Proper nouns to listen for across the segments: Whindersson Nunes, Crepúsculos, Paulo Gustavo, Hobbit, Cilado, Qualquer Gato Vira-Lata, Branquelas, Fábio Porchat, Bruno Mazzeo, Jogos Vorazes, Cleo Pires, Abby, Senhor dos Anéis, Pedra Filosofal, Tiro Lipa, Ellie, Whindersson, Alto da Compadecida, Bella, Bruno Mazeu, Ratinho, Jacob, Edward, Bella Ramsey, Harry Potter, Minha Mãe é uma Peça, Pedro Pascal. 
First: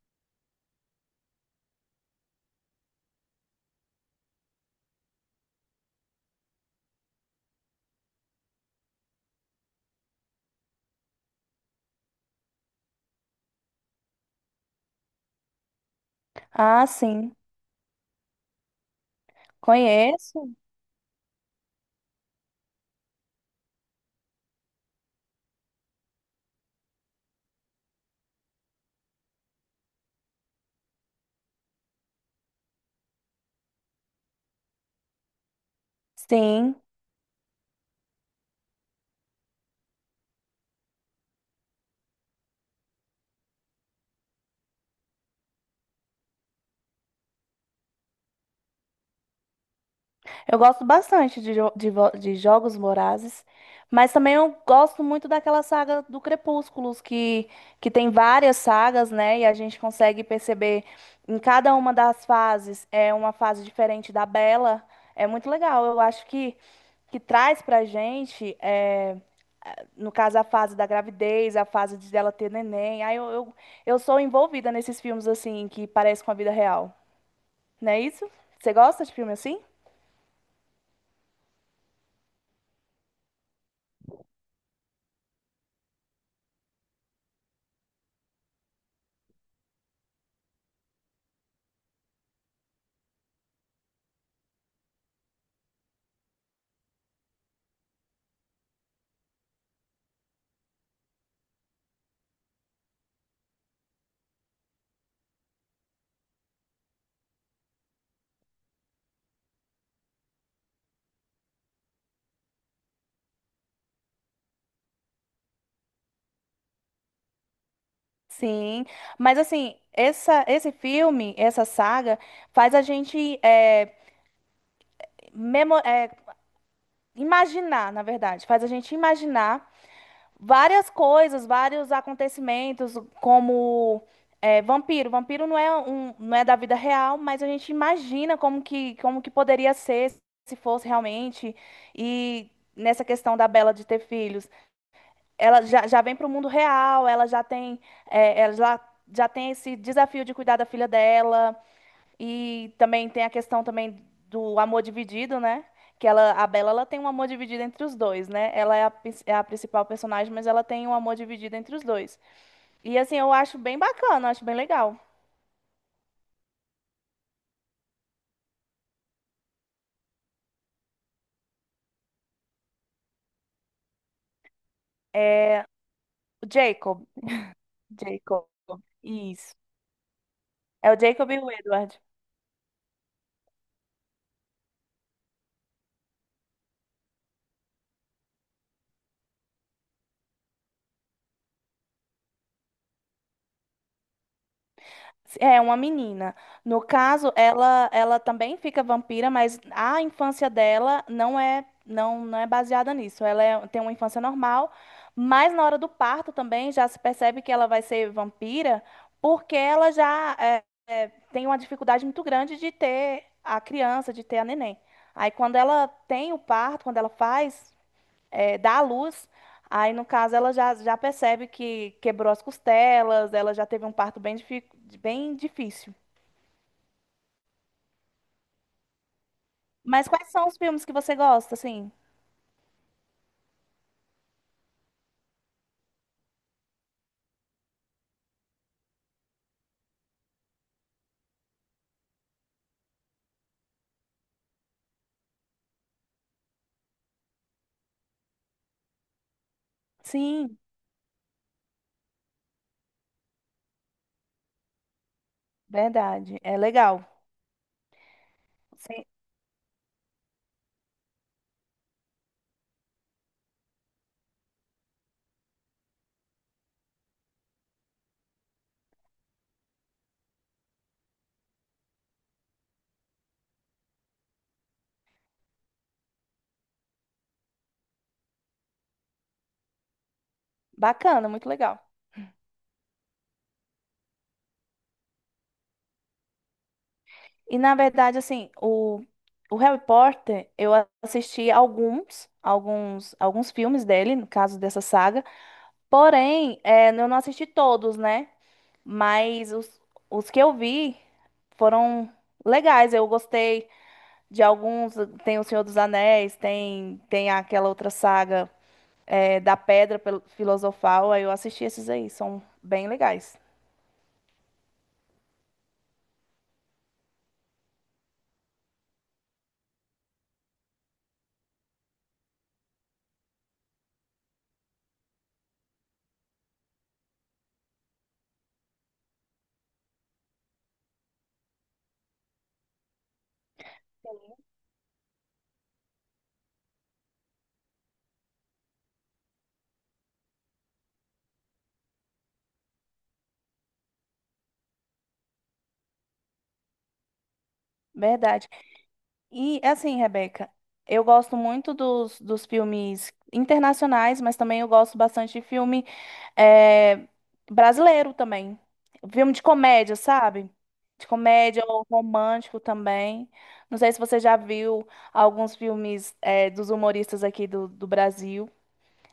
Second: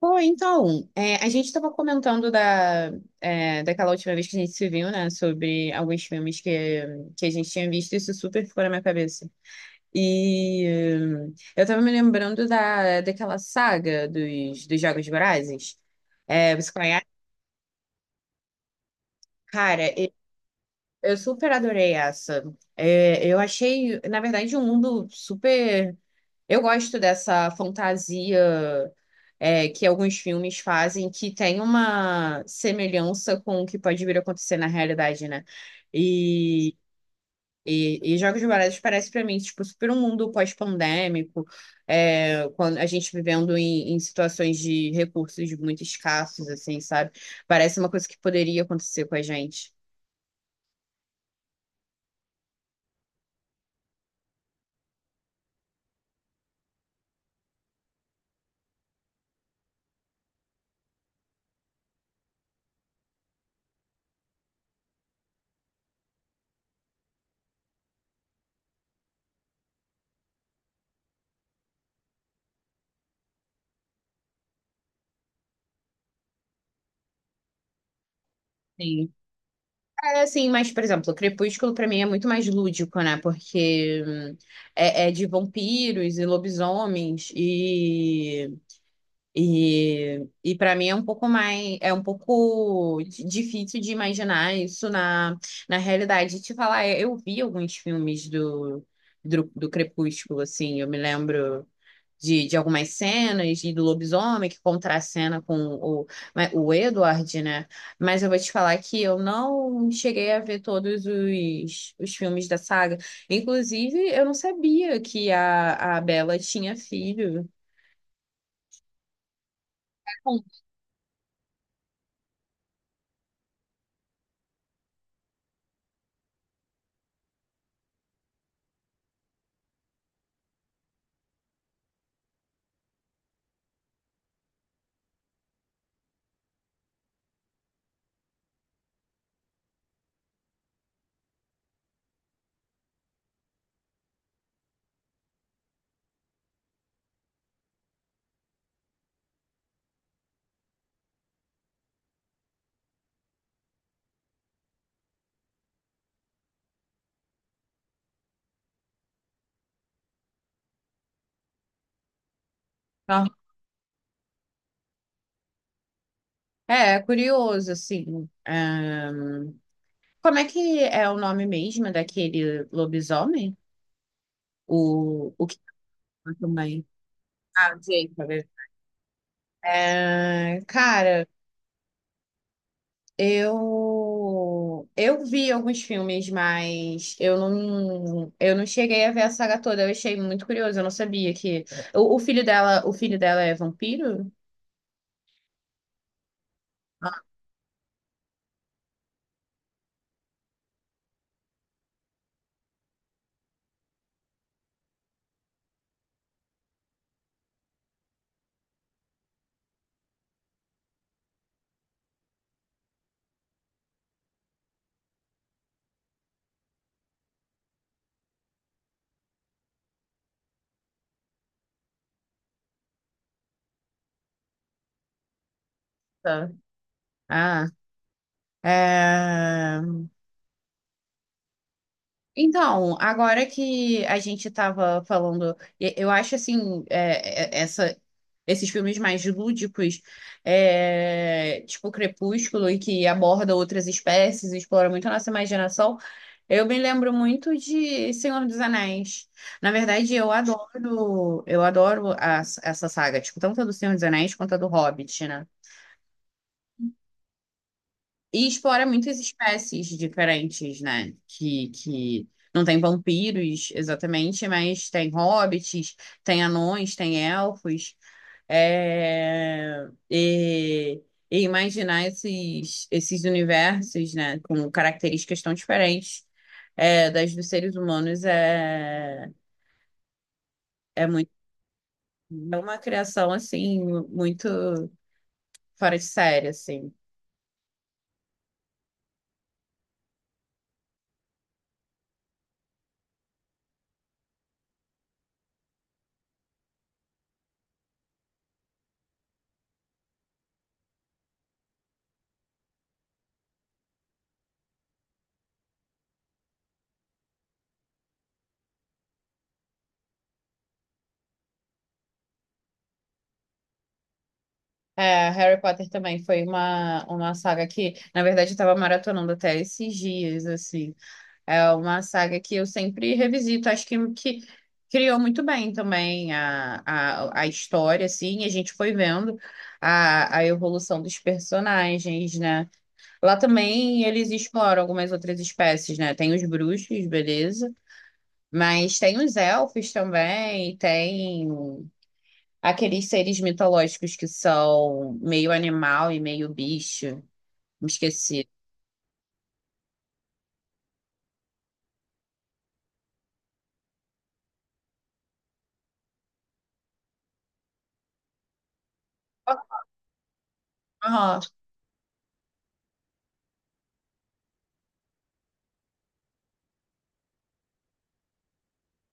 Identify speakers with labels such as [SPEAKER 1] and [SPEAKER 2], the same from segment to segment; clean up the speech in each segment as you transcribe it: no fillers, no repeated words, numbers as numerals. [SPEAKER 1] Pô, então, é, a gente estava comentando da, daquela última vez que a gente se viu, né? Sobre alguns filmes que a gente tinha visto, isso super ficou na minha cabeça. E eu tava me lembrando daquela saga dos Jogos Vorazes. É, você
[SPEAKER 2] Ah,
[SPEAKER 1] conhece?
[SPEAKER 2] sim.
[SPEAKER 1] Cara,
[SPEAKER 2] Conheço.
[SPEAKER 1] eu super adorei essa. É, eu achei, na verdade, um mundo super. Eu gosto dessa fantasia é, que alguns filmes fazem, que tem uma semelhança com o que pode vir a acontecer na realidade, né? E,
[SPEAKER 2] Sim.
[SPEAKER 1] e Jogos Vorazes parece para mim, tipo, super um mundo pós-pandêmico, é, quando a gente vivendo em situações de recursos muito escassos, assim, sabe? Parece uma coisa que poderia acontecer com a gente.
[SPEAKER 2] Eu gosto bastante de, jo- de, vo- de Jogos Vorazes, mas também eu gosto muito daquela saga do Crepúsculos, que tem várias sagas, né? E a gente consegue perceber em cada uma das fases é uma fase diferente da Bella. É muito legal. Que traz pra gente, é, no caso, a fase da gravidez, a fase de dela ter neném. Aí eu sou envolvida nesses filmes, assim, que parecem com a vida real. Não é isso? Você gosta
[SPEAKER 1] Sim.
[SPEAKER 2] de filme assim?
[SPEAKER 1] É assim, mas, por exemplo, o Crepúsculo pra mim é muito mais lúdico, né? Porque é de vampiros e lobisomens e para mim é um pouco mais é um pouco difícil de imaginar isso na, na realidade. Te falar, eu vi alguns filmes do Crepúsculo, assim, eu me lembro de algumas cenas e do lobisomem que contracena com né, o Edward, né? Mas eu vou te falar que eu não cheguei a ver todos os filmes da saga. Inclusive, eu não sabia que a Bella tinha filho.
[SPEAKER 2] Sim, mas assim, esse filme, essa saga, faz a gente memo- é, imaginar, na verdade, faz a gente imaginar várias coisas, vários acontecimentos, como é, vampiro. Vampiro não é da vida real, mas a gente imagina como que poderia ser se fosse realmente. E nessa questão da Bella de ter filhos. Ela já vem para o mundo real, ela já tem esse desafio de cuidar da filha dela e também tem a questão também do amor dividido, né? A Bella, ela tem um amor dividido entre os dois, né? Ela é a principal personagem, mas ela tem um amor dividido entre os dois. E assim,
[SPEAKER 1] Então,
[SPEAKER 2] eu acho bem bacana, acho bem legal.
[SPEAKER 1] é, é curioso, assim. Como é que é o nome mesmo daquele lobisomem? O que
[SPEAKER 2] É o
[SPEAKER 1] também.
[SPEAKER 2] Jacob,
[SPEAKER 1] Ah, Jacob.
[SPEAKER 2] Jacob, isso.
[SPEAKER 1] É,
[SPEAKER 2] É o
[SPEAKER 1] cara,
[SPEAKER 2] Jacob e o Edward.
[SPEAKER 1] Eu vi alguns filmes, mas eu não cheguei a ver a saga toda. Eu achei muito curioso, eu não sabia que o filho dela é vampiro?
[SPEAKER 2] É uma menina. No caso, ela também fica vampira, mas a infância dela não não é baseada nisso. Ela é- tem uma infância normal, mas na hora do parto também já se percebe que ela vai ser vampira, porque ela tem uma dificuldade muito grande de ter a criança, de ter a neném. Aí quando ela tem o parto, quando ela faz dá à luz. Aí, no caso, ela já percebe que quebrou as costelas, ela já teve um parto bem difícil.
[SPEAKER 1] Tá. Ah, é...
[SPEAKER 2] Mas quais são os filmes que você gosta, assim?
[SPEAKER 1] Então, agora que a gente estava falando, eu acho assim, esses filmes mais lúdicos, é, tipo Crepúsculo, e que aborda outras espécies, explora muito a nossa imaginação, eu me lembro muito de Senhor dos Anéis. Na verdade,
[SPEAKER 2] Sim,
[SPEAKER 1] eu adoro essa saga, tipo, tanto a do Senhor dos Anéis quanto a do Hobbit, né?
[SPEAKER 2] verdade. É legal.
[SPEAKER 1] E explora
[SPEAKER 2] Sim,
[SPEAKER 1] muitas espécies diferentes, né? Que não tem vampiros exatamente, mas tem hobbits, tem anões, tem elfos. É... E, e imaginar esses universos, né? Com características tão diferentes é, das dos seres humanos é, é
[SPEAKER 2] bacana,
[SPEAKER 1] muito.
[SPEAKER 2] muito legal.
[SPEAKER 1] É uma criação, assim, muito fora de série, assim.
[SPEAKER 2] E, na verdade, o Harry Potter, eu assisti alguns filmes dele, no caso dessa saga. Porém, é, eu não assisti todos, né? Mas os que eu vi foram legais. Eu gostei de alguns. Tem O Senhor dos Anéis, tem aquela outra saga é, da Pedra Pel- Filosofal. Aí eu assisti esses aí, são bem legais.
[SPEAKER 1] É, Harry Potter também foi uma saga que, na verdade, eu estava maratonando até esses dias, assim. É uma saga que eu sempre revisito, acho que criou muito bem também a história, assim, e a gente foi vendo a evolução dos personagens, né? Lá também eles exploram algumas outras espécies, né? Tem os bruxos, beleza, mas tem os elfos também, tem. Aqueles seres mitológicos que são meio animal e meio bicho. Me esqueci.
[SPEAKER 2] Verdade. E assim, Rebeca, eu gosto muito dos filmes internacionais, mas também eu gosto bastante de filme eh, brasileiro também. Filme de comédia, sabe? De
[SPEAKER 1] Aham.
[SPEAKER 2] comédia ou romântico também. Não sei se você já viu alguns filmes dos humoristas aqui do Brasil.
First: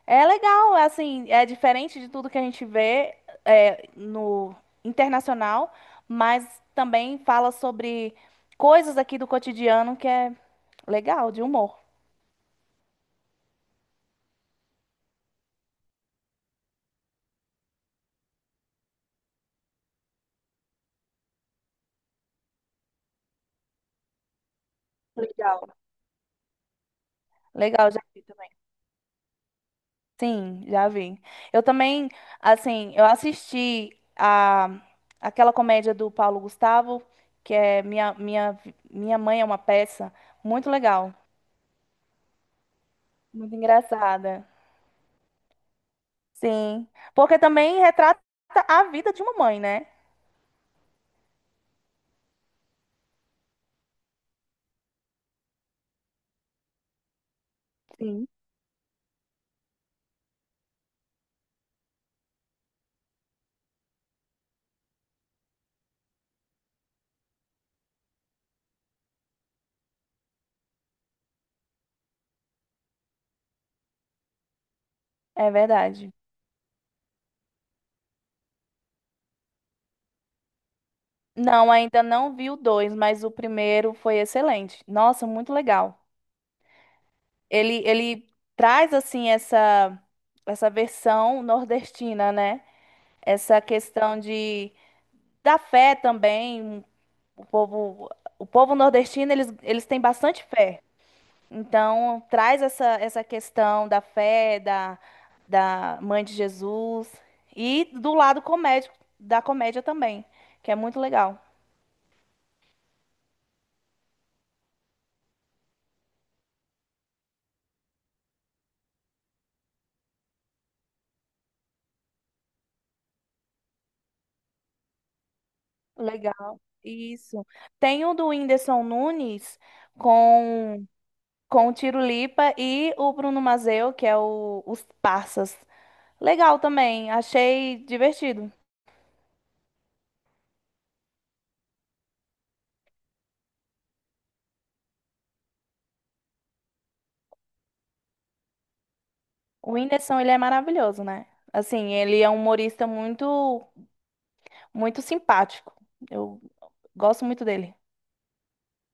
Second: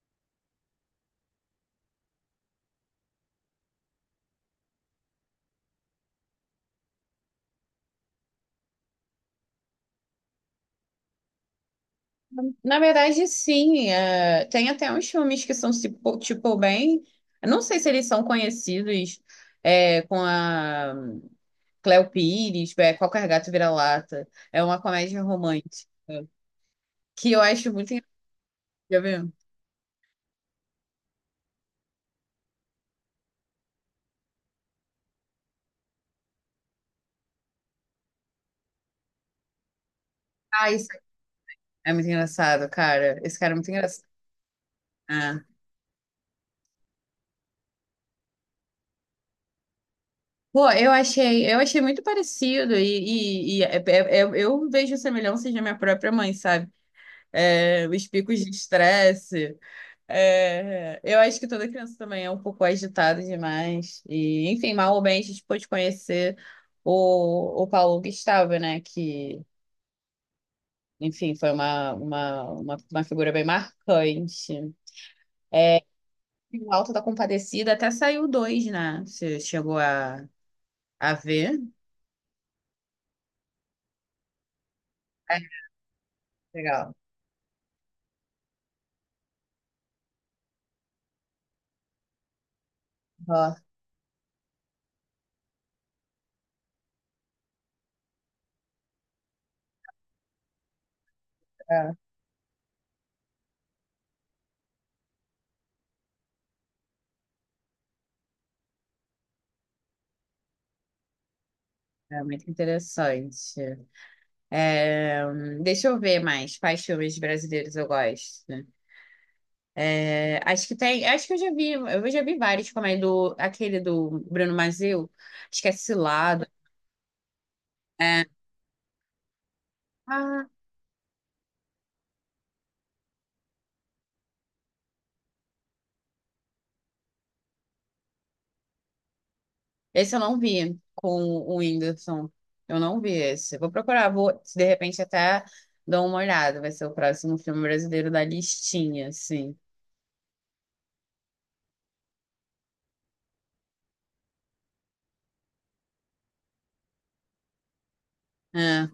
[SPEAKER 2] É legal, assim, é diferente de tudo que a gente vê é, no internacional, mas também fala sobre coisas aqui do cotidiano que é legal, de humor.
[SPEAKER 1] Na verdade, sim. É, tem até uns filmes que são, tipo, bem. Eu Não sei se eles são conhecidos é, com a Cleo Pires, é, Qualquer Gato Vira-Lata. É uma comédia
[SPEAKER 2] Legal.
[SPEAKER 1] romântica que eu acho
[SPEAKER 2] Legal,
[SPEAKER 1] muito
[SPEAKER 2] já
[SPEAKER 1] engraçado.
[SPEAKER 2] vi também.
[SPEAKER 1] Já viu?
[SPEAKER 2] Sim, já vi. Eu também, assim, eu assisti a aquela comédia do Paulo Gustavo, que é Minha Mãe é uma Peça,
[SPEAKER 1] Ah,
[SPEAKER 2] muito
[SPEAKER 1] isso
[SPEAKER 2] legal,
[SPEAKER 1] é muito engraçado, cara. Esse cara
[SPEAKER 2] muito
[SPEAKER 1] é muito engraçado.
[SPEAKER 2] engraçada.
[SPEAKER 1] Ah.
[SPEAKER 2] Sim. Porque também retrata a vida de uma mãe, né?
[SPEAKER 1] Pô, eu achei muito parecido eu vejo semelhanças na minha própria mãe, sabe? É, os
[SPEAKER 2] Sim.
[SPEAKER 1] picos de estresse. É, eu acho que toda criança também é um pouco agitada demais. E, enfim, mal ou bem, a gente pôde conhecer o Paulo Gustavo, né? Que, enfim, foi uma figura bem marcante.
[SPEAKER 2] É
[SPEAKER 1] É,
[SPEAKER 2] verdade.
[SPEAKER 1] e o Alto da Compadecida até saiu dois, né? Você chegou a ver?
[SPEAKER 2] Não, ainda não vi o dois, mas o primeiro foi excelente. Nossa,
[SPEAKER 1] É,
[SPEAKER 2] muito legal.
[SPEAKER 1] legal.
[SPEAKER 2] Ele traz assim essa versão nordestina, né? Essa
[SPEAKER 1] Nossa.
[SPEAKER 2] questão de da fé também. O povo o povo nordestino eles têm bastante fé.
[SPEAKER 1] É.
[SPEAKER 2] Então, traz essa questão da fé, da, da mãe de Jesus e do lado comédico, da comédia também, que é muito legal.
[SPEAKER 1] É muito interessante. É, deixa eu ver mais quais filmes brasileiros eu gosto. É, acho que tem, acho que eu já vi vários, como é do aquele do Bruno Mazzeo, acho que é Cilado.
[SPEAKER 2] Legal. Isso. Tem o
[SPEAKER 1] É.
[SPEAKER 2] do Whindersson Nunes
[SPEAKER 1] Ah,
[SPEAKER 2] com, com o Tiro Lipa e o Bruno Mazeu, que é o, os Parsas. Legal também, achei divertido.
[SPEAKER 1] esse eu não vi com o Whindersson. Eu não vi esse. Vou procurar, vou se de repente até dou uma olhada. Vai ser o próximo filme brasileiro da listinha, assim.
[SPEAKER 2] O Whindersson, ele é maravilhoso, né? Assim, ele é um humorista muito simpático. Eu gosto muito dele.
[SPEAKER 1] É.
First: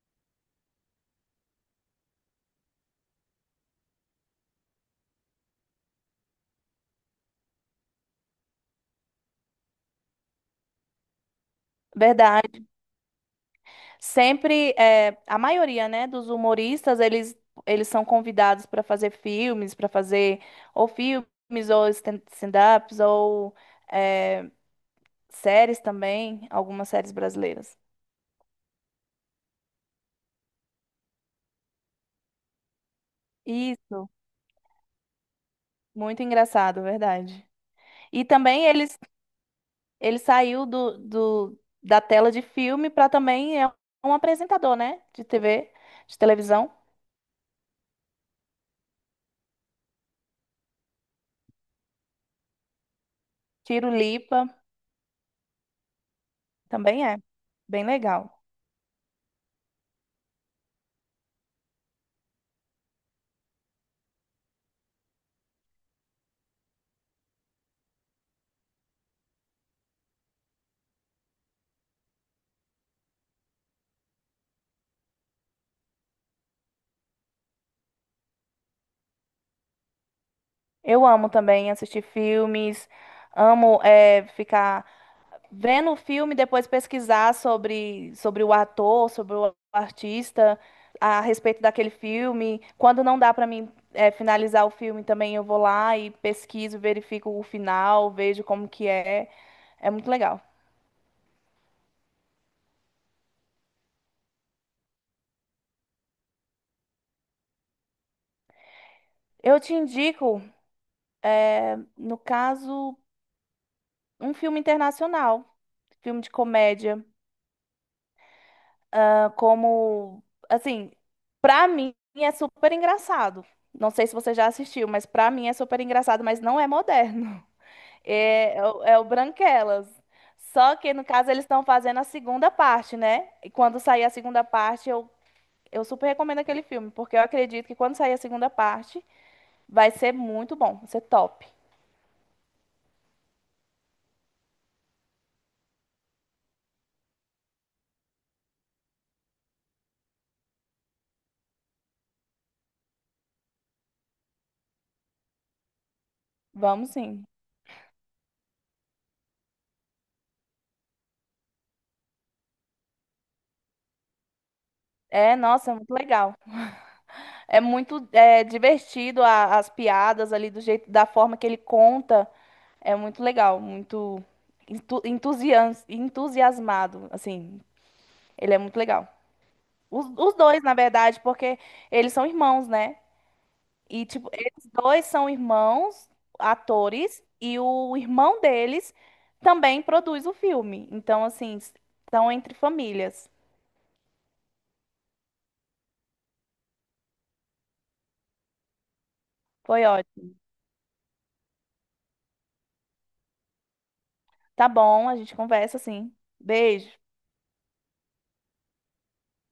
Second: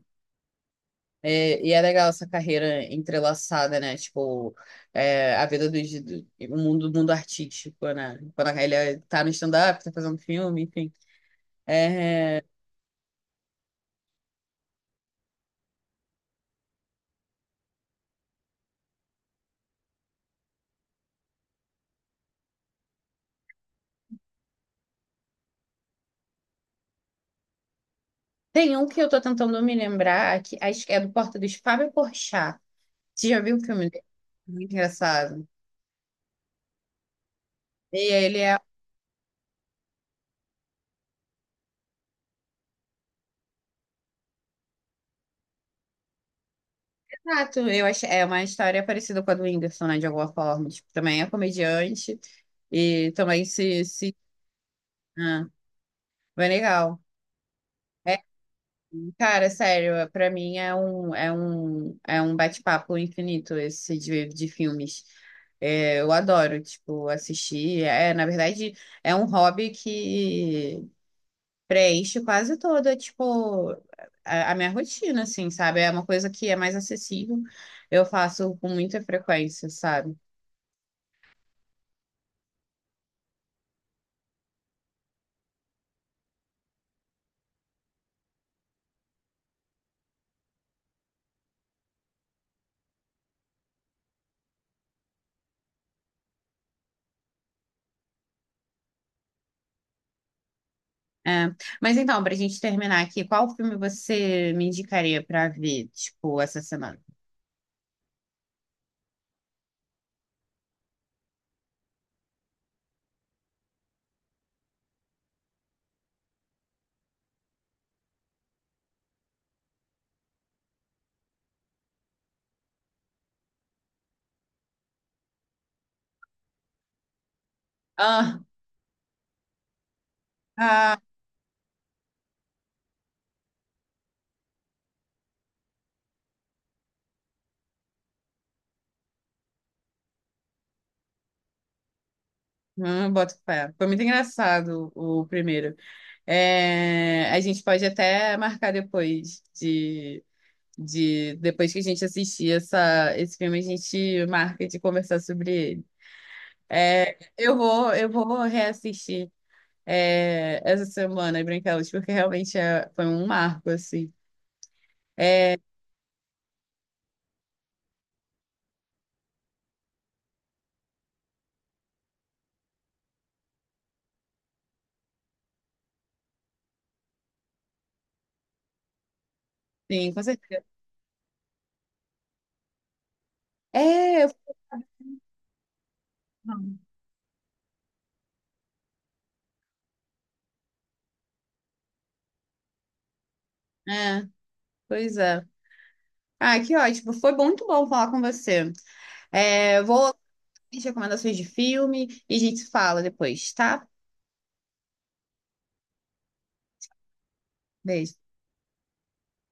[SPEAKER 1] É, e é legal essa carreira entrelaçada, né? Tipo, é, a vida do o mundo artístico, né? Quando ele tá no stand-up, tá fazendo filme, enfim. É,
[SPEAKER 2] Verdade. Sempre, é, a maioria, né, dos humoristas, eles são convidados para fazer filmes, para fazer ou filmes, ou stand-ups, ou é, séries também, algumas séries brasileiras.
[SPEAKER 1] tem um que eu tô tentando me lembrar, que acho que é do Porta dos Fábio Porchat. Você já viu o filme dele?
[SPEAKER 2] Isso,
[SPEAKER 1] Muito engraçado.
[SPEAKER 2] muito engraçado, verdade.
[SPEAKER 1] E
[SPEAKER 2] E
[SPEAKER 1] ele é.
[SPEAKER 2] também eles, ele saiu da tela de filme para também é um apresentador, né, de TV, de televisão.
[SPEAKER 1] Exato, eu acho, é uma história parecida com a do Whindersson, né? De alguma forma. Tipo, também é comediante e também se.
[SPEAKER 2] Tiro
[SPEAKER 1] Se...
[SPEAKER 2] Lipa
[SPEAKER 1] Ah, bem legal.
[SPEAKER 2] também é bem
[SPEAKER 1] É,
[SPEAKER 2] legal.
[SPEAKER 1] cara, sério, pra mim é é um bate-papo infinito esse de filmes. É, eu adoro, tipo, assistir. É, na verdade, é um hobby que preenche quase toda, tipo, a minha rotina, assim, sabe? É uma coisa que é mais acessível. Eu faço com muita frequência, sabe?
[SPEAKER 2] Eu amo também assistir filmes, amo é, ficar vendo o filme, depois pesquisar sobre o ator, sobre o artista, a respeito daquele filme. Quando não dá para mim é, finalizar o filme também, eu vou lá e pesquiso, verifico o final, vejo como que é. É muito legal.
[SPEAKER 1] É. Mas então, pra gente terminar aqui, qual filme você me indicaria pra ver, tipo, essa semana?
[SPEAKER 2] Eu te indico, no caso, um filme internacional, filme de comédia. Como, assim, pra mim é super engraçado. Não sei se você já assistiu, mas pra mim é super engraçado, mas não é moderno.
[SPEAKER 1] Ah,
[SPEAKER 2] É, é o Branquelas. Só que, no caso, eles estão fazendo a segunda parte, né? E quando sair a segunda parte, eu super recomendo aquele filme, porque eu acredito que quando sair a segunda parte, vai ser muito bom, vai ser top.
[SPEAKER 1] hum, boto fé. Foi muito engraçado o primeiro. É, a gente pode até marcar de depois que a gente assistir esse filme, a gente marca de conversar sobre ele.
[SPEAKER 2] Vamos
[SPEAKER 1] É,
[SPEAKER 2] sim.
[SPEAKER 1] eu vou reassistir é, essa semana Branquelas, porque realmente foi um marco, assim.
[SPEAKER 2] É,
[SPEAKER 1] É,
[SPEAKER 2] nossa, muito legal. É muito é, divertido a- as piadas ali do jeito, da forma que ele conta. É muito legal, muito entusiasmado, assim. Ele é muito legal.
[SPEAKER 1] sim, com
[SPEAKER 2] Os dois,
[SPEAKER 1] certeza.
[SPEAKER 2] na verdade, porque eles são irmãos, né? E,
[SPEAKER 1] É,
[SPEAKER 2] tipo,
[SPEAKER 1] eu-
[SPEAKER 2] eles dois são irmãos, atores, e o irmão deles também produz o filme. Então, assim, estão entre famílias.
[SPEAKER 1] é, pois é. Ah, que ótimo. Foi muito bom falar com você. É,
[SPEAKER 2] Foi
[SPEAKER 1] vou
[SPEAKER 2] ótimo.
[SPEAKER 1] recomendações de filme e a gente se fala depois, tá?
[SPEAKER 2] Tá bom, a gente conversa, sim. Beijo.
[SPEAKER 1] Beijo.